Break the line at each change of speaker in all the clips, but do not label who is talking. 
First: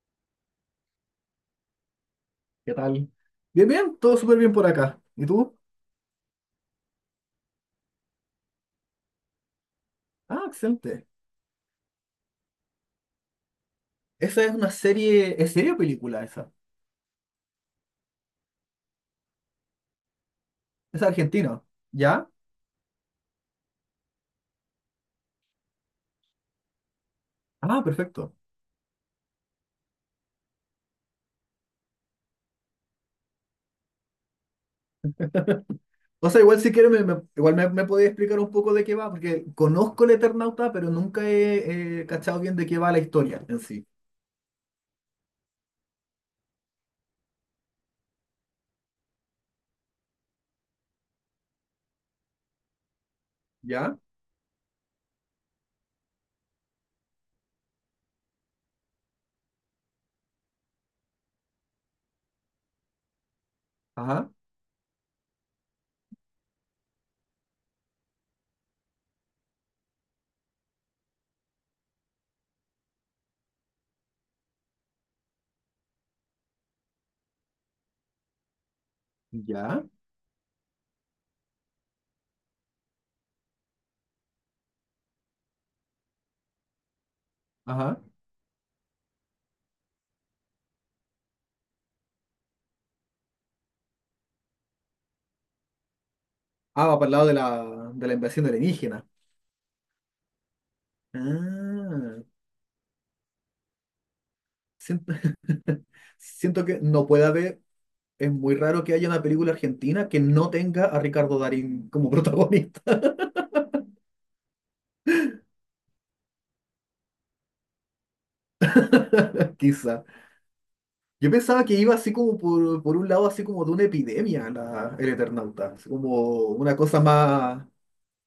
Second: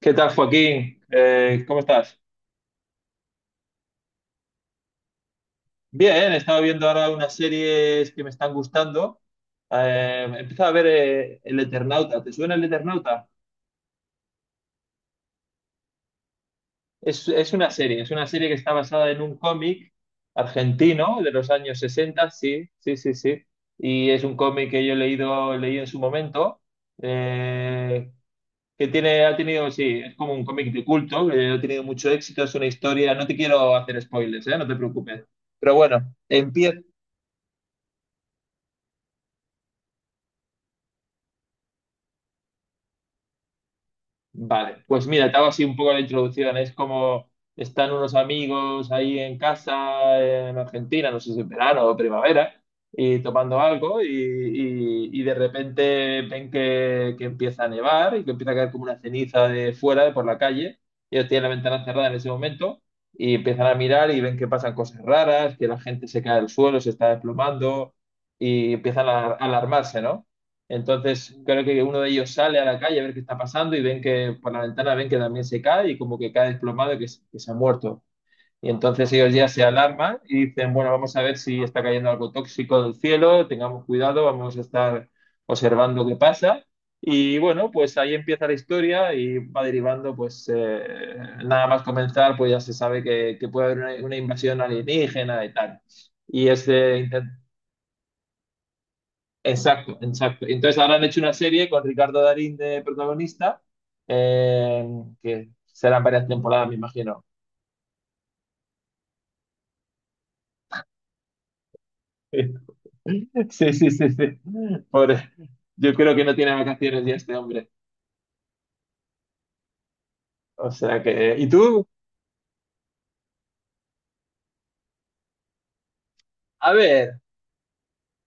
¿Qué tal, Joaquín? ¿Cómo estás?
¿Qué tal? Bien, bien, todo súper bien por acá. ¿Y tú?
Bien, he estado viendo ahora unas series que me están gustando. He
Ah,
empezado a ver
excelente.
El Eternauta. ¿Te suena El Eternauta?
Esa es una serie, ¿es serie o película esa?
Es una serie, es una serie que está basada en un cómic
Es
argentino de los
argentino,
años
¿ya?
60. Sí, sí, sí, sí. Y es un cómic que yo he leído, leí en su momento,
Ah,
eh,
perfecto.
que tiene, ha tenido, sí, es como un cómic de culto, que ha tenido mucho éxito, es una historia, no te quiero hacer spoilers, no te preocupes. Pero bueno,
O sea, igual si
empieza.
quieres, me podés explicar un poco de qué va, porque conozco el Eternauta, pero nunca he cachado bien de qué va la historia en sí.
Vale, pues mira, te hago así un poco la introducción. Es como están unos amigos ahí en casa, en Argentina, no sé si en verano o primavera, y tomando
¿Ya?
algo y de repente ven que empieza a nevar y que empieza a caer como una ceniza de fuera, de por la calle. Ellos tienen la ventana cerrada en ese momento y empiezan a mirar y
Ajá,
ven que pasan cosas raras, que la gente se cae al suelo, se está desplomando y empiezan a alarmarse, ¿no? Entonces, creo que uno de ellos sale a la calle a ver qué está pasando y ven que por la ventana ven que también se cae y como que cae desplomado y que, que se ha muerto. Y entonces ellos ya se
ya,
alarman y dicen, bueno, vamos a ver si está cayendo algo tóxico del cielo, tengamos cuidado, vamos a estar observando qué pasa. Y bueno, pues
ajá.
ahí empieza la historia y va derivando, nada más comenzar, pues ya se sabe que puede haber una invasión alienígena y tal. Y es
Ah, va para
de.
el lado de la invasión alienígena.
Exacto, exacto. Entonces ahora han hecho una serie con
Ah,
Ricardo Darín de protagonista, eh,
siento,
que serán varias
siento
temporadas, me
que no
imagino.
puede haber. Es muy raro que haya una película argentina que no tenga a Ricardo Darín como protagonista,
Sí, sí, sí, sí. Pobre. Yo creo que no tiene vacaciones ya este hombre.
quizá.
O sea
Yo
que... ¿Y
pensaba que
tú?
iba así como por un lado, así como de una epidemia el Eternauta, así como
A
una cosa
ver,
más...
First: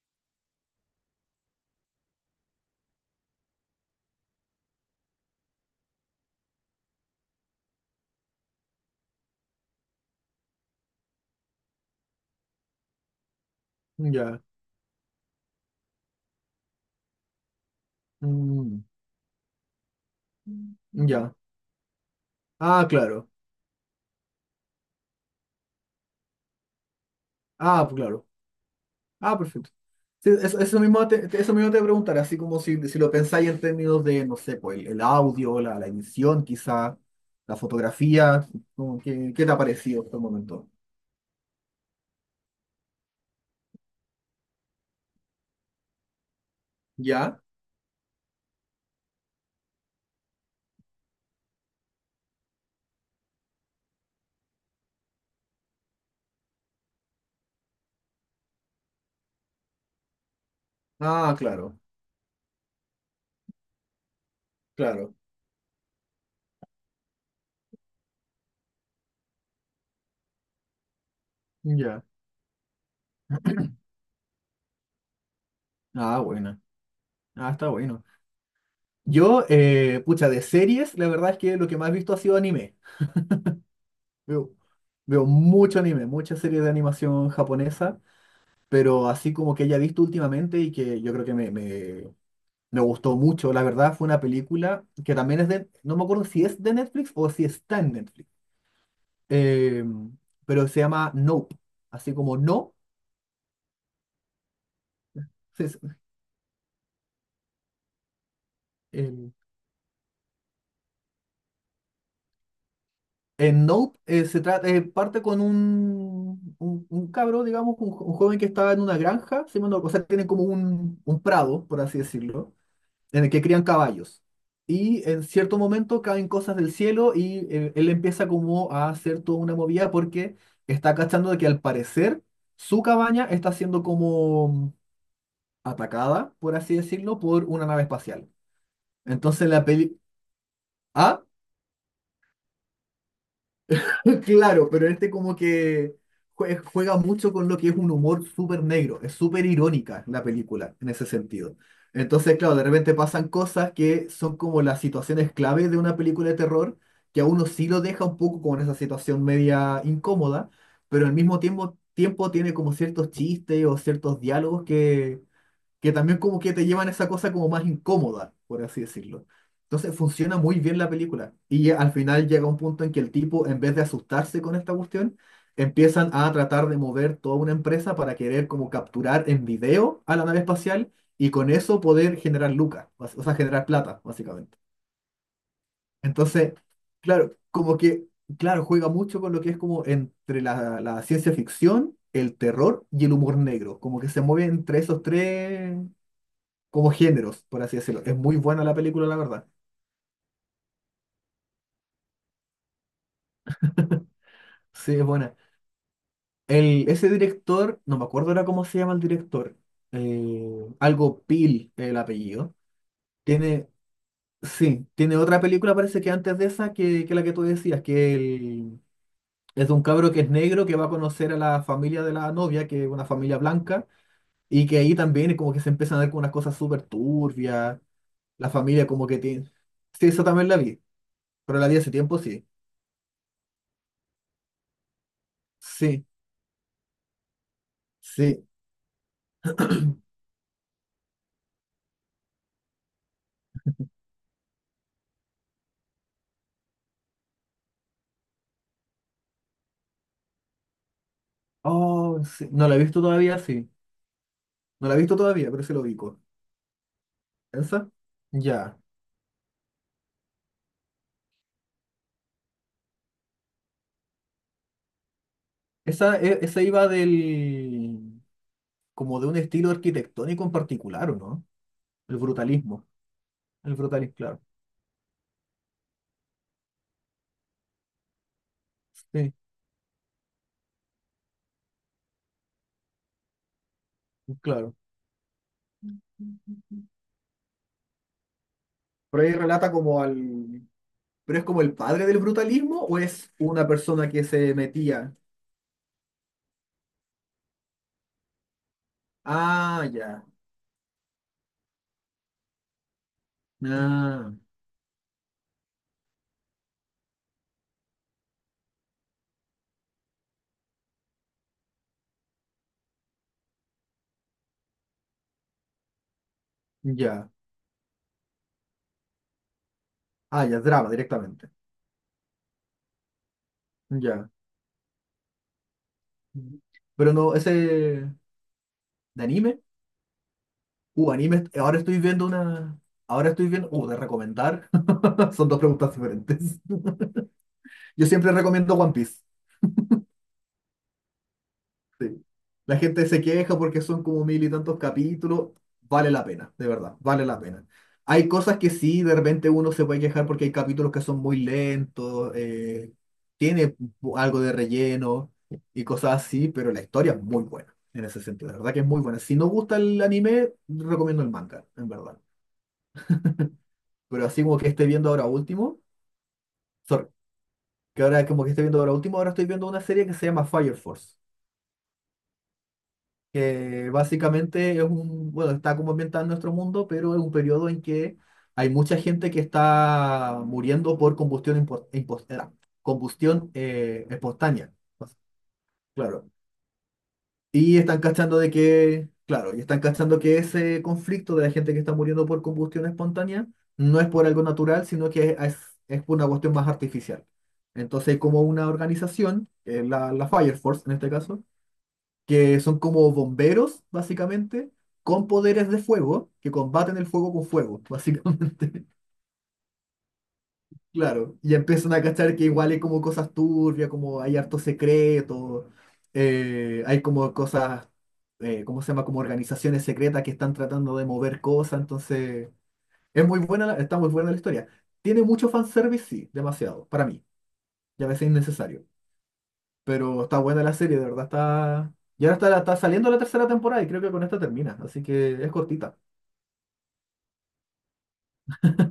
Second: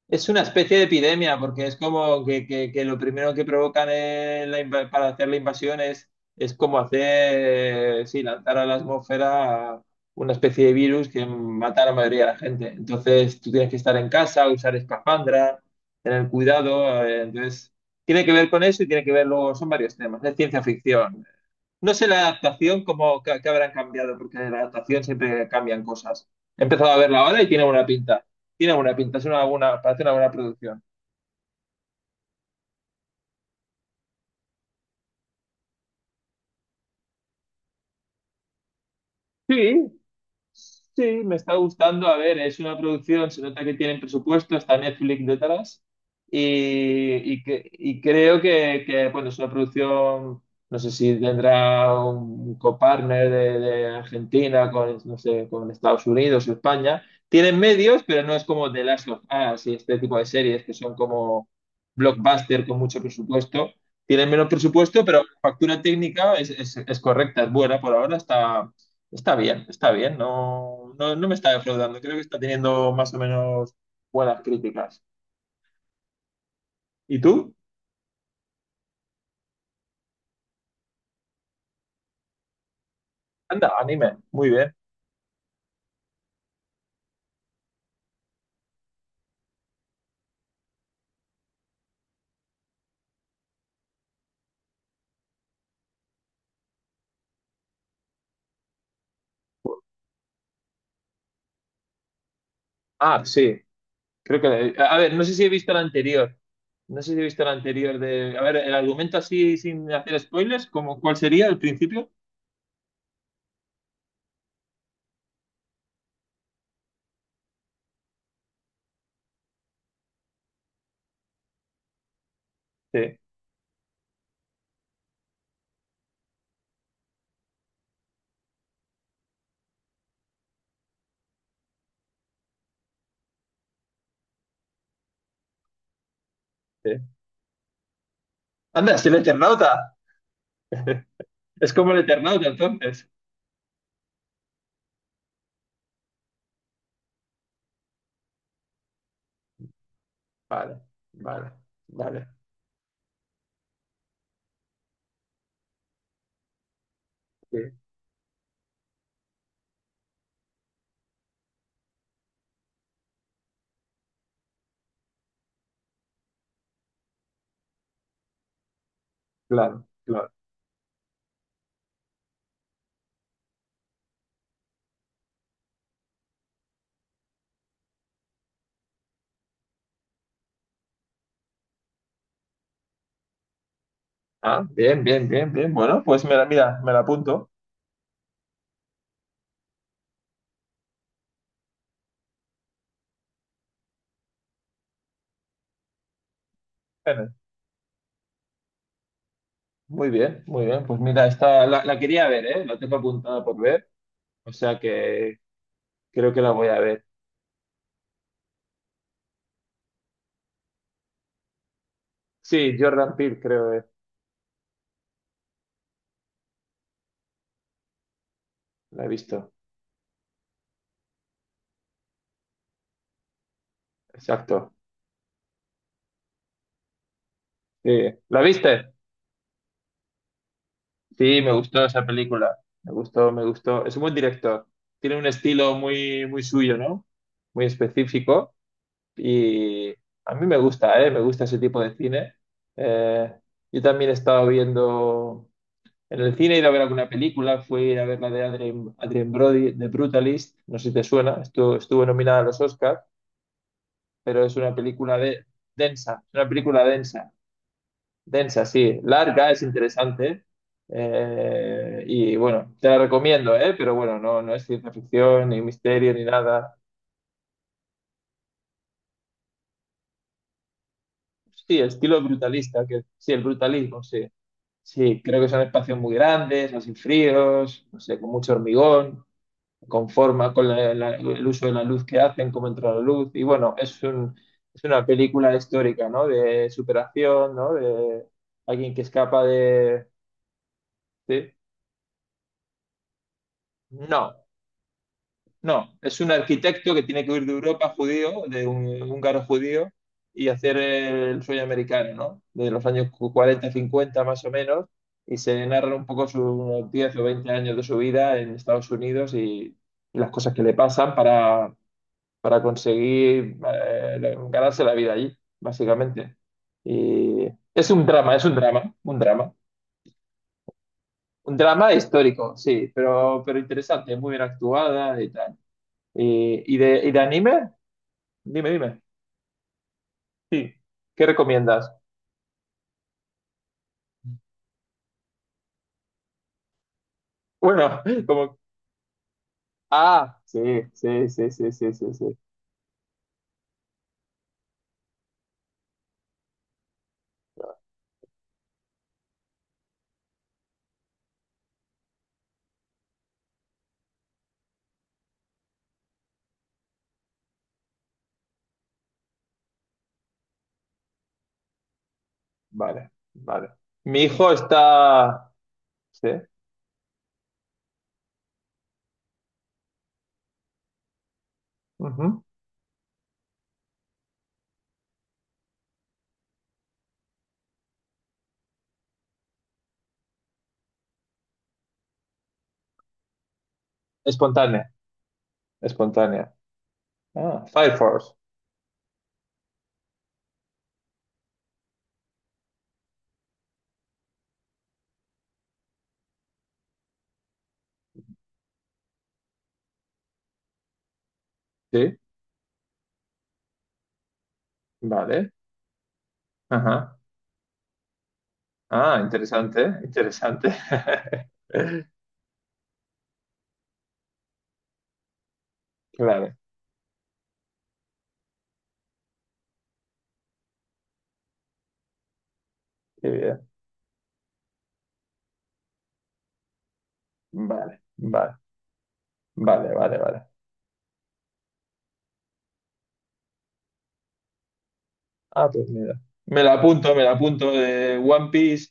es una especie de epidemia, porque es como que, que lo primero que provocan en la inva- para hacer la invasión es como hacer, sí, lanzar a la atmósfera una especie de virus que mata a la mayoría de la gente. Entonces tú tienes que estar en
Ya.
casa, usar espafandra, tener cuidado. Entonces tiene que ver con eso
Mm,
y tiene que ver luego, son varios temas, es ciencia ficción.
ya.
No sé la adaptación,
Ah,
cómo
claro.
que, habrán cambiado, porque en la adaptación siempre cambian cosas. He empezado a verla ahora y tiene buena
Ah, pues
pinta.
claro.
Tiene buena pinta, es
Ah,
una
perfecto.
buena, parece una
Sí,
buena
eso,
producción.
eso mismo te voy a preguntar, así como si, si lo pensáis en términos de, no sé, pues el audio, la edición quizá, la fotografía, como que- ¿qué te ha
Sí,
parecido hasta el momento?
sí, me está gustando. A ver, es una producción, se nota que tienen presupuesto, está Netflix detrás. Y,
Ya.
y, que, y creo que, bueno, es una producción, no sé si tendrá un copartner de Argentina con, no sé, con Estados Unidos o España. Tienen medios, pero no es como The Last of Us y este tipo de series que son
Ah,
como
claro,
blockbuster con mucho presupuesto. Tienen menos presupuesto,
claro.
pero la factura técnica es correcta, es buena por ahora, está. Está bien, no, no, no me está defraudando,
Ya.
creo que está teniendo más o menos buenas críticas.
Ah, buena.
¿Y
Ah,
tú?
está bueno. Yo, pucha, de series, la verdad es que lo que más he visto ha sido anime.
Anda, anime, muy
Veo,
bien.
veo mucho anime, muchas series de animación japonesa, pero así como que haya visto últimamente y que yo creo que me gustó mucho, la verdad, fue una película que también es de, no me acuerdo si es de Netflix o si está en Netflix, eh, pero se llama Nope, así como no,
Ah, sí, creo que... A ver, no sé si he visto
se-
el anterior, no sé si he visto el anterior de... A ver, el argumento
el-
así sin hacer spoilers, ¿cómo cuál sería el principio?
en Nope se trata, parte con un cabro, digamos, un, un joven que estaba en una granja, si mal no- o sea, tienen como un prado, por así decirlo,
Sí,
en el que crían caballos. Y en cierto momento caen cosas del cielo y él empieza como a hacer toda una movida porque está cachando de que al parecer su cabaña está siendo como atacada, por así
sí.
decirlo, por una nave espacial.
Anda, es el
Entonces la
Eternauta,
peli... ¿Ah?
es como el Eternauta entonces.
Claro, pero este como que juega mucho con lo que es un humor súper negro, es súper irónica la película
Vale,
en ese
vale,
sentido.
vale,
Entonces, claro, de repente pasan cosas que son como las situaciones clave de una película de terror, que a uno
sí,
sí lo deja un poco como en esa situación media incómoda, pero al mismo tiempo, tiempo tiene como ciertos chistes o ciertos diálogos que también como que te llevan a esa cosa como más incómoda, por así decirlo.
claro,
Entonces
claro.
funciona muy bien la película. Y al final llega un punto en que el tipo, en vez de asustarse con esta cuestión, empiezan a tratar de mover toda una empresa para querer como capturar en video a la nave espacial y con eso poder generar lucas, o sea, generar plata, básicamente.
Ah, bien, bien, bien, bien, bueno, pues me la,
Entonces,
mira, me la
claro,
apunto.
como que, claro, juega mucho con lo que es como entre la, la ciencia ficción, el terror y el humor negro, como que se mueve entre esos tres, como
Bueno,
géneros, por así decirlo. Es muy buena la película, la verdad.
muy bien, muy bien. Pues mira, esta la, la quería ver, ¿eh? La tengo apuntada por ver, o sea
Sí, es buena.
que creo que la voy a
El,
ver.
ese director, no me acuerdo ahora cómo se llama el director, algo Pil, el apellido.
Sí, Jordan Peele,
Tiene,
creo,
sí, tiene otra película, parece que antes de esa, que la que tú decías,
La he visto.
es de un cabro que es negro que va a conocer a la familia de la novia, que es una familia blanca, y
Exacto.
que ahí también es como que se empiezan a ver con unas cosas súper turbias,
Sí. ¿La
la familia
viste?
como que tiene... Sí, eso también la vi,
Sí, me
pero la vi
gustó
hace
esa
tiempo, sí.
película. Me gustó, me gustó. Es un buen director. Tiene un estilo
Sí,
muy, muy suyo, ¿no? Muy
sí.
específico. Y a mí me gusta, ¿eh? Me gusta ese tipo de cine. Eh, yo también he estado viendo. En el cine he ido a ver alguna película, fui a ver la de Adrien Brody, The Brutalist, no sé si te suena, estuvo, estuvo
Oh,
nominada a
sí.
los
No la he
Oscars,
visto todavía, sí.
pero es una
No la he visto
película de,
todavía, pero sí lo ubico.
densa, es una película densa,
¿Esa?
densa,
Ya.
sí, larga, es interesante, y bueno, te la recomiendo, ¿eh? Pero bueno, no, no es ciencia ficción, ni misterio,
Esa,
ni
esa
nada.
iba del... como de un estilo arquitectónico en particular, ¿o no?
Sí,
El
estilo brutalista,
brutalismo.
que sí, el
El
brutalismo,
brutalismo,
sí.
claro.
Sí, creo que son espacios muy grandes, así fríos, no sé, con mucho hormigón.
Sí,
Conforma con el uso de la luz que hacen, cómo entra la luz. Y bueno,
claro.
es una película histórica, ¿no? De superación, ¿no? De alguien que
Pero ahí
escapa
relata como
de.
al... ¿Pero es
de-
como el padre del brutalismo o es una persona que
No,
se metía?
no. Es un arquitecto que tiene que huir de Europa judío, de un húngaro
Ah,
judío,
ya.
y hacer el sueño americano, ¿no? De los años 40, 50
Ah,
más o menos. Y se narra un poco sus 10 o 20 años de su vida en Estados Unidos y las cosas que le pasan para conseguir ganarse la vida allí, básicamente.
ya.
Y es un drama, un drama.
Ah, ya, drama directamente.
Un drama histórico, sí, pero interesante,
Ya.
muy bien actuada y tal. ¿Y
Pero
de
no,
anime?
ese...
Dime, dime.
¿De anime?
Sí. ¿Qué
Anime, ahora
recomiendas?
estoy viendo una. Ahora estoy viendo. De recomendar. Son dos preguntas diferentes.
Bueno,
Yo siempre
como...
recomiendo One Piece.
Ah, sí, sí, sí, sí, sí, sí,
Sí.
sí.
La gente se queja porque son como mil y tantos capítulos. Vale la pena, de verdad, vale la pena. Hay cosas que sí, de repente uno se puede quejar porque hay capítulos que son muy lentos, tiene algo de relleno y cosas así, pero la historia es muy buena en ese sentido, de verdad que es muy buena. Si no gusta el anime, recomiendo el manga, en verdad.
Vale, vale. Mi
Pero así
hijo
como que esté viendo ahora
está...
último.
Sí.
Que ahora como que estoy viendo, ahora último ahora estoy viendo una serie que se llama Fire Force,
Ujú.
que básicamente es un, bueno, está como ambientada en nuestro mundo, pero es un periodo en que hay mucha gente que está muriendo por combustión, combustión espontánea.
Espontánea,
Claro.
espontánea. Ah,
Y
Fire
están
Force.
cachando de que, claro, y están cachando que ese conflicto de la gente que está muriendo por combustión espontánea no es por algo natural, sino que es por una cuestión más artificial. Entonces hay como una organización, que es la, la Fire Force en este caso,
Sí,
que son como bomberos, básicamente, con
vale.
poderes de fuego, que combaten el
Ajá.
fuego con fuego, básicamente.
Ah, interesante, ¿eh? Interesante.
Claro, y empiezan a cachar que igual hay como cosas turbias, como hay harto secreto,
Claro,
hay como cosas, ¿cómo se llama? Como organizaciones secretas que están tratando de mover cosas, entonces es
qué
muy buena,
bien.
está muy buena la historia. Tiene mucho fanservice, sí, demasiado, para mí,
Vale,
y a veces
vale,
innecesario,
vale, vale,
pero está
vale.
buena la serie, de verdad está... Y ahora está, está saliendo la tercera temporada y creo que con esta termina, así que es
Ah, pues
cortita.
mira. Me la apunto, me la apunto. One Piece,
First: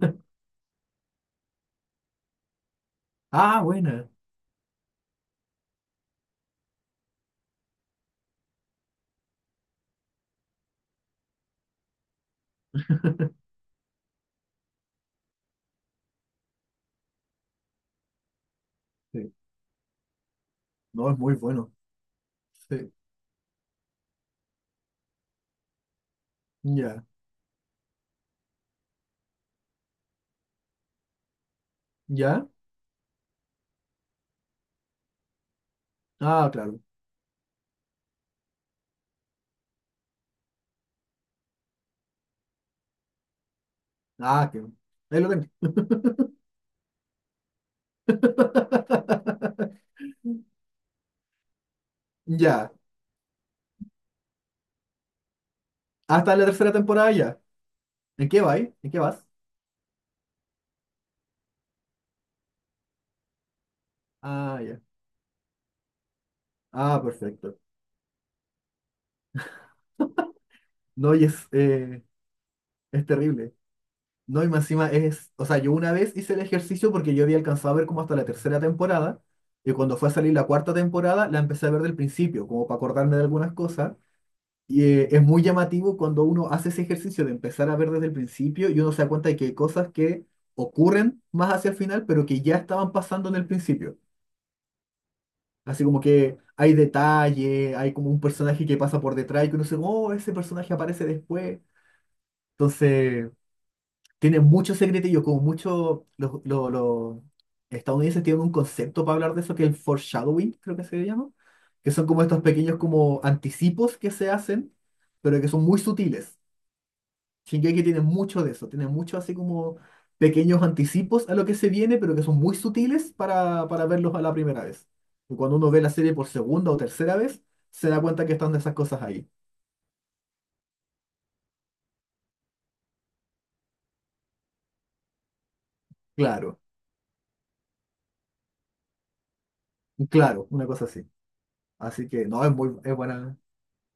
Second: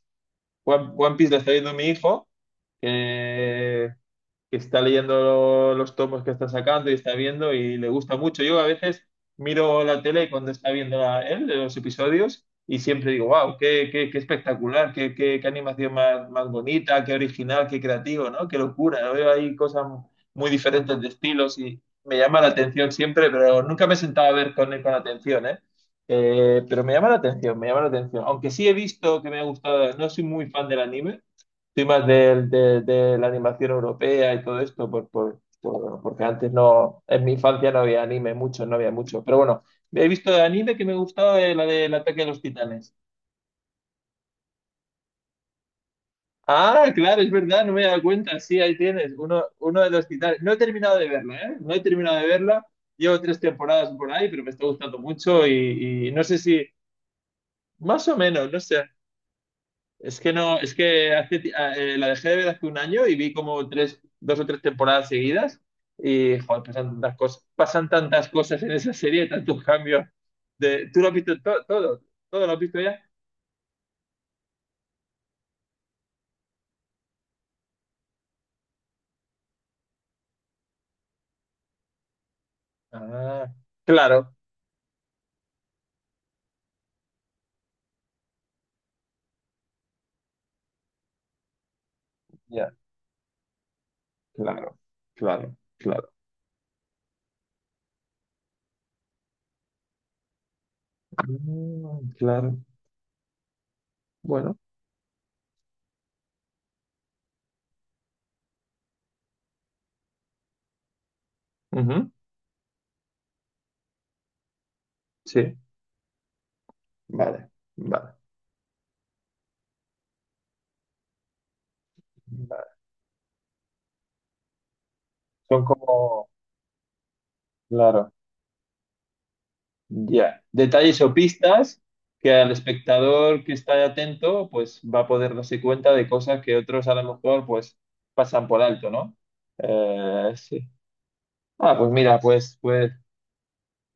One Piece le está viendo mi hijo,
Ah, buena.
que está leyendo los tomos que está sacando y está viendo y le gusta mucho. Yo a veces miro la tele cuando está viendo él los episodios y siempre digo, wow, qué espectacular, qué animación más bonita, qué original, qué creativo, ¿no? Qué locura. Veo
Sí.
ahí cosas muy diferentes de
No, es muy
estilos
bueno.
y me llama la atención
Sí,
siempre, pero nunca me he sentado a ver con él con atención, ¿eh? Pero me
ya,
llama la atención, me llama la atención. Aunque sí he visto que me ha gustado, no soy muy fan del anime, soy más
ya.
de la animación europea y todo esto, porque
Ah,
antes
claro.
no, en mi infancia no había anime mucho, no había mucho. Pero bueno, he visto de anime que me gustaba la del ataque de los titanes.
Ah, qué bueno. Ahí lo tengo.
Ah, claro, es verdad, no me he dado cuenta. Sí, ahí tienes, uno de los titanes. No he terminado de verla, ¿eh? No he terminado de verla.
Ya.
Llevo tres temporadas por ahí, pero me está gustando mucho y no
Hasta
sé
la
si,
tercera temporada ya.
más o
¿En qué
menos,
va
no
ahí?
sé.
¿En qué vas?
Es que no, es que la dejé de ver hace un año y vi como tres, dos o tres
Ah, ya.
temporadas seguidas y joder,
Ah, perfecto.
pasan tantas cosas en esa serie, tantos cambios. ¿Tú lo has
No, y
visto todo? ¿Todo lo has visto ya?
es terrible. No, y más encima es. O sea, yo una vez hice el ejercicio porque yo había alcanzado a ver como hasta la tercera temporada. Y cuando fue a salir la cuarta temporada, la empecé a ver del principio, como para acordarme de
Ah,
algunas cosas.
claro,
Y es muy llamativo cuando uno hace ese ejercicio de empezar a ver desde el principio y uno se da cuenta de que hay cosas que ocurren más hacia el final, pero que ya
ya,
estaban pasando en el principio.
claro, claro,
Así como
claro.
que hay detalle, hay como un personaje que pasa por detrás y que uno dice, oh, ese personaje aparece después.
Mm, claro,
Entonces, tiene
bueno,
muchos secretillos como mucho... Los estadounidenses tienen un concepto para hablar de eso que es el foreshadowing, creo que se llama, que son
ujú,
como estos pequeños como anticipos que se hacen, pero que
sí,
son muy sutiles.
vale,
Shingeki tiene
vale,
mucho de eso, tiene mucho así como pequeños anticipos a lo que se viene, pero que son muy
vale.
sutiles para verlos a la primera vez. Y cuando
Son
uno ve la serie por
como,
segunda o tercera vez, se da
claro.
cuenta que están esas cosas ahí.
Ya, detalles o pistas que al espectador que está atento, pues va a poder darse cuenta de cosas que
Claro,
otros a lo mejor pues pasan por alto, ¿no?
claro, una
Sí.
cosa así.
Ah, pues
Así
mira,
que no, es
pues,
muy
pues
es buena.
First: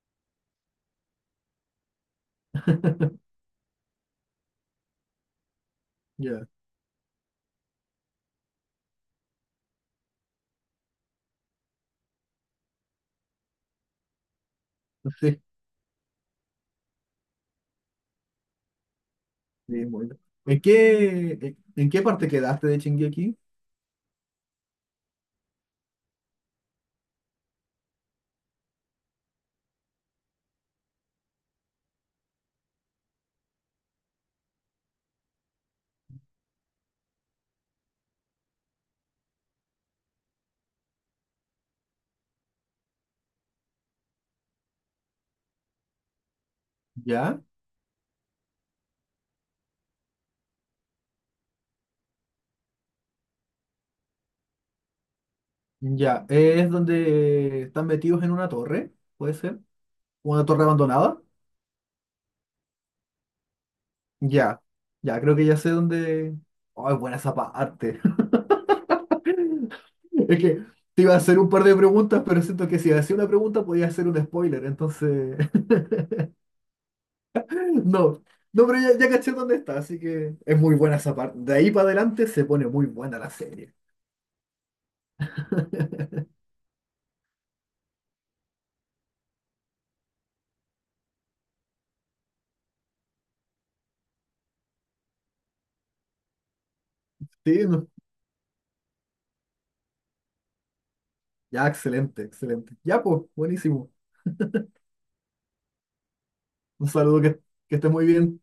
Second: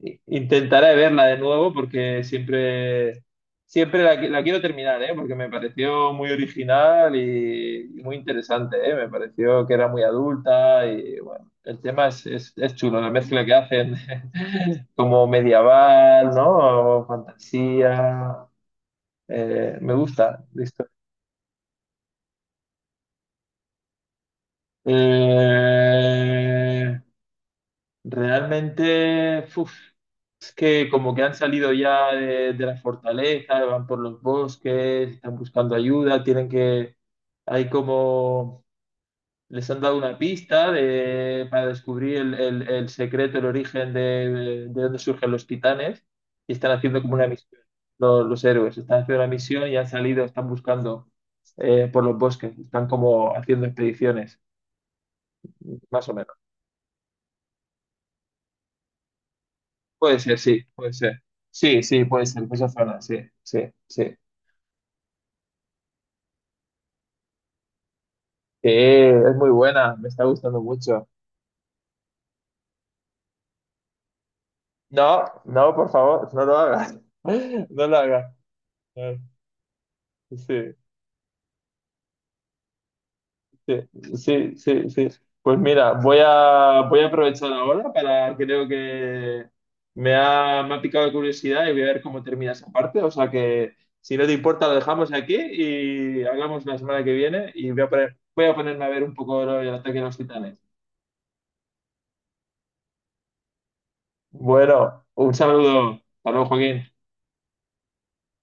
intentaré verla de nuevo porque siempre, siempre la quiero terminar, ¿eh? Porque me pareció muy
Ya,
original y muy interesante, ¿eh? Me pareció que era muy adulta y bueno, el tema es chulo, la mezcla que hacen como
sí, sí,
medieval, ¿no? O fantasía.
es muy
Me
buena.
gusta, listo.
En qué parte quedaste de Shingeki?
Eh, Realmente, uf, es que como que han salido ya de la fortaleza, van por los bosques, están buscando ayuda, tienen que, hay como. Les han dado una pista para descubrir el, el secreto, el origen de dónde surgen los titanes y están haciendo como una
Ya,
misión. Los héroes están haciendo una misión y han salido, están buscando por los bosques, están como haciendo expediciones, más o
ya.
menos.
¿Es donde están metidos en una torre? ¿Puede ser? ¿Una torre
Puede
abandonada?
ser. Sí, sí, puede ser, esa zona, sí, sí, sí.
Ya, ya, creo que ya sé dónde. Oh, es buena esa parte.
Sí, es muy buena, me está
Es
gustando
que te
mucho.
iba a hacer un par de preguntas, pero siento que si hacía una pregunta podía hacer un spoiler,
No,
entonces.
no, por favor, no lo hagas. No lo
No,
hagas.
no, pero ya, ya caché dónde está, así que es muy
Sí.
buena esa parte. De ahí para adelante se pone muy buena la serie.
Sí, sí, sí, sí. Pues mira, voy a aprovechar ahora para, creo que me ha picado la curiosidad y voy a ver cómo termina esa parte. O sea que si no te importa, lo dejamos aquí y hablamos la semana que viene
Sí,
y voy
no.
a poner, voy a ponerme a ver un poco el ataque de los titanes.
Ya, excelente, excelente. Ya, pues, buenísimo.
Bueno, un saludo. Hasta luego, Joaquín.
Un saludo, que estés muy bien.